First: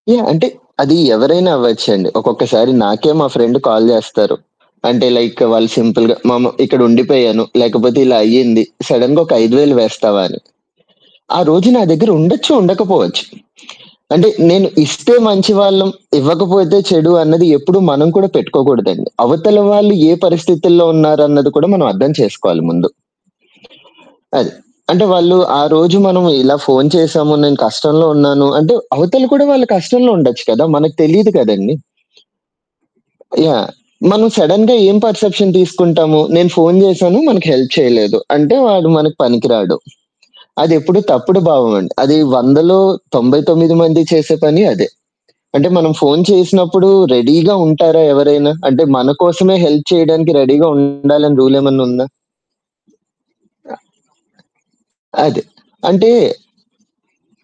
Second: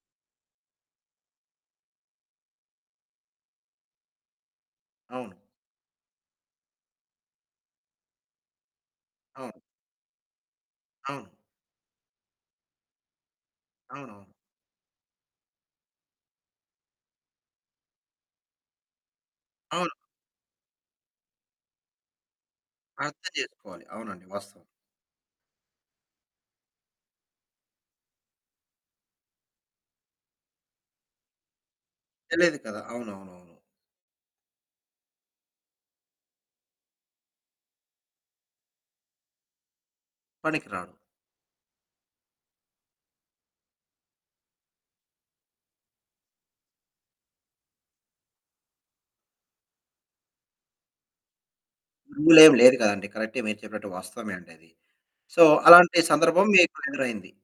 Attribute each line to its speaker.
Speaker 1: Yeah! అంటే, అది ఎవరైనా అవ్వచ్చండి. ఒక్కొక్కసారి నాకే మా ఫ్రెండ్ కాల్ జేస్తారు. అంటే,
Speaker 2: అవును.
Speaker 1: లైక్ వాళ్ళు సింపుల్‌గా, "మామ ఇక్కడ ఉండిపోయాను," లేకపోతే "ఇలా అయ్యింది," సడెన్‌గా, "ఒక ఐదు
Speaker 2: అవును.
Speaker 1: వేలు వేస్తావా" అని?
Speaker 2: అవును.
Speaker 1: ఆ రోజు నా దగ్గర ఉండొచ్చు? ఉండకపోవచ్చు? అంటే,
Speaker 2: అవునవును.
Speaker 1: నేను ఇస్తే మంచి వాళ్ళం. ఇవ్వకపోతే, చెడు అన్నది, ఎప్పుడూ మనం కూడా పెట్టుకోకూడదండి. అవతల
Speaker 2: అవును.
Speaker 1: వాళ్ళు ఏ పరిస్థితుల్లో ఉన్నారన్నది కూడా మనం అర్థం చేసుకోవాలి ముందు.
Speaker 2: అర్థం జేసుకోవాలి. అవునండి
Speaker 1: అది.
Speaker 2: వాస్తవం.
Speaker 1: అంటే, వాళ్ళు, "ఆ రోజు మనము ఇలా ఫోను చేశాము నేను కష్టంలో ఉన్నాను." అంటే, అవతలు కూడా వాళ్ళు కష్టంలో ఉండొచ్చు కదా! మనకు తెలీదు కదండీ!
Speaker 2: తెలియదు కదా! అవునవునవును.
Speaker 1: యాహ్! మనం సడెన్‌గా ఏం పర్‌సెప్షన్ తీసుకుంటాము, నేను ఫోను జేశాను మనకు హెల్ప్ చేయలేదు. అంటే, వాడు మనకు పనికి రాాడు.
Speaker 2: పనికి రాడు.
Speaker 1: అదెప్పుడు తప్పుడు భావమండి. అది 100లో 99 మంది చేసే పని అదే. అంటే, మనం ఫోను చేసినప్పుడు రెడీగా ఉంటారా ఎవరైనా? అంటే, మన కోసమే హెల్ప్ చేయడానికి, రెడీగా ఉండాలని రూలేమన్నా ఉందా?
Speaker 2: రూలేం లేదు గదండీ! కరెక్టే మీరు చెప్పినట్టు వాస్తవమే అండి అది.
Speaker 1: ఆహ్,
Speaker 2: సో,
Speaker 1: అది.
Speaker 2: అలాంటి
Speaker 1: అంటే
Speaker 2: సందర్భం మీకు ఎదురైంది?